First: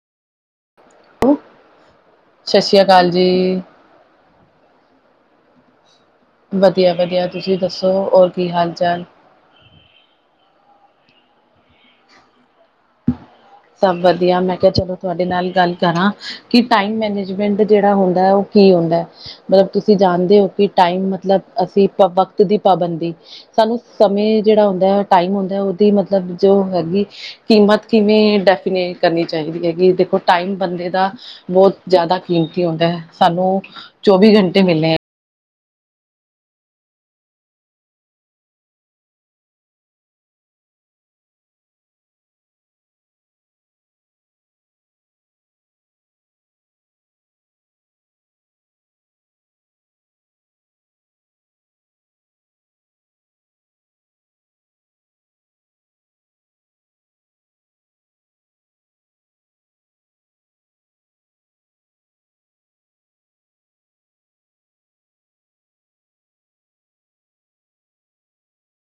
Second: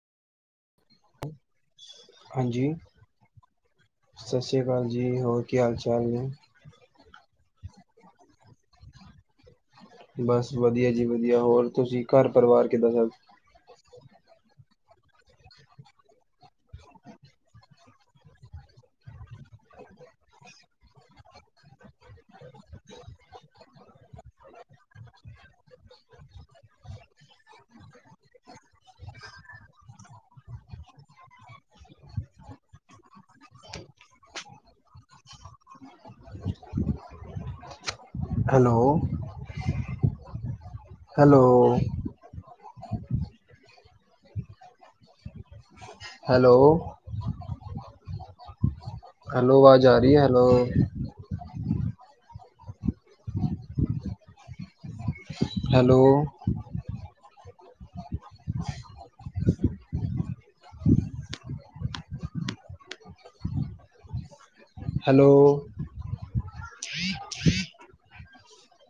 Hello! ਸਤਿ ਹਾਂਜੀ, ਸ਼੍ਰੀ ਅਕਾਲ ਜੀ। ਸਤਿ ਸ੍ਰੀ ਅਕਾਲ ਜੀ, ਹੋਰ ਕੀ ਹਾਲ ਚਾਲ ਨੇ? ਵਧੀਆ -ਵਧੀਆ ਤੁਸੀਂ ਦੱਸੋ, ਔਰ ਕੀ ਹਾਲ? ਬਸ ਵਧੀਆ ਜੀ ਵਧੀਆ, ਹੋਰ ਤੁਸੀਂ ਘਰ ਪਰਿਵਾਰ ਕਿੱਦਾਂ ਸਬ? ਸਭ ਵਧੀਆ, ਮੈਂ ਕਿਹਾ ਚਲੋ ਤੁਹਾਡੇ ਨਾਲ ਗੱਲ ਕਰਾਂ, ਕੀ ਟਾਈਮ ਮੈਨੇਜਮੈਂਟ ਜਿਹੜਾ ਹੁੰਦਾ ਏ, ਉਹ ਕੀ ਹੁੰਦਾ ਏ? ਮਤਲਬ ਤੁਸੀਂ ਜਾਣਦੇ ਹੋ ਕਿ ਟਮ ਮਤਲਬ ਅਸੀਂ ਵਕਤ ਦੀ ਪਾਬੰਦੀ ਸਾਨੂੰ ਸਮੇਂ ਜਿਹੜਾ ਹੁੰਦਾ ਹੈ, ਟਾਈਮ ਹੁੰਦਾ ਉਹਦੀ ਮਤਲਬ ਜੋ ਹੈਗੀ ਕੀਮਤ ਕਿਵੇਂ ਡੈਫੀਨੇ ਕਰਨੀ ਚਾਹੀਦੀ ਹੈ ਕਿ ਦੇਖੋ ਟਾਈਮ ਬੰਦੇ ਦਾ ਬੋਤ ਜਾਦਾ ਕੀਮਤੀ ਹੂੰਦਾ ਐ ਸਾਨੂੰ ਚੌਵੀ ਘੰਟੇ ਮਿਲੇ [unintelligible] ਹੈਲੋ। ਹੈਲੋ। ਹੈਲੋ। ਹੈਲੋ ਵਾਜ਼ ਆ ਰੀ ਐ ਹੈਲੋ। ਹੈਲੋ। ਹੈਲੋ। [unintelligible]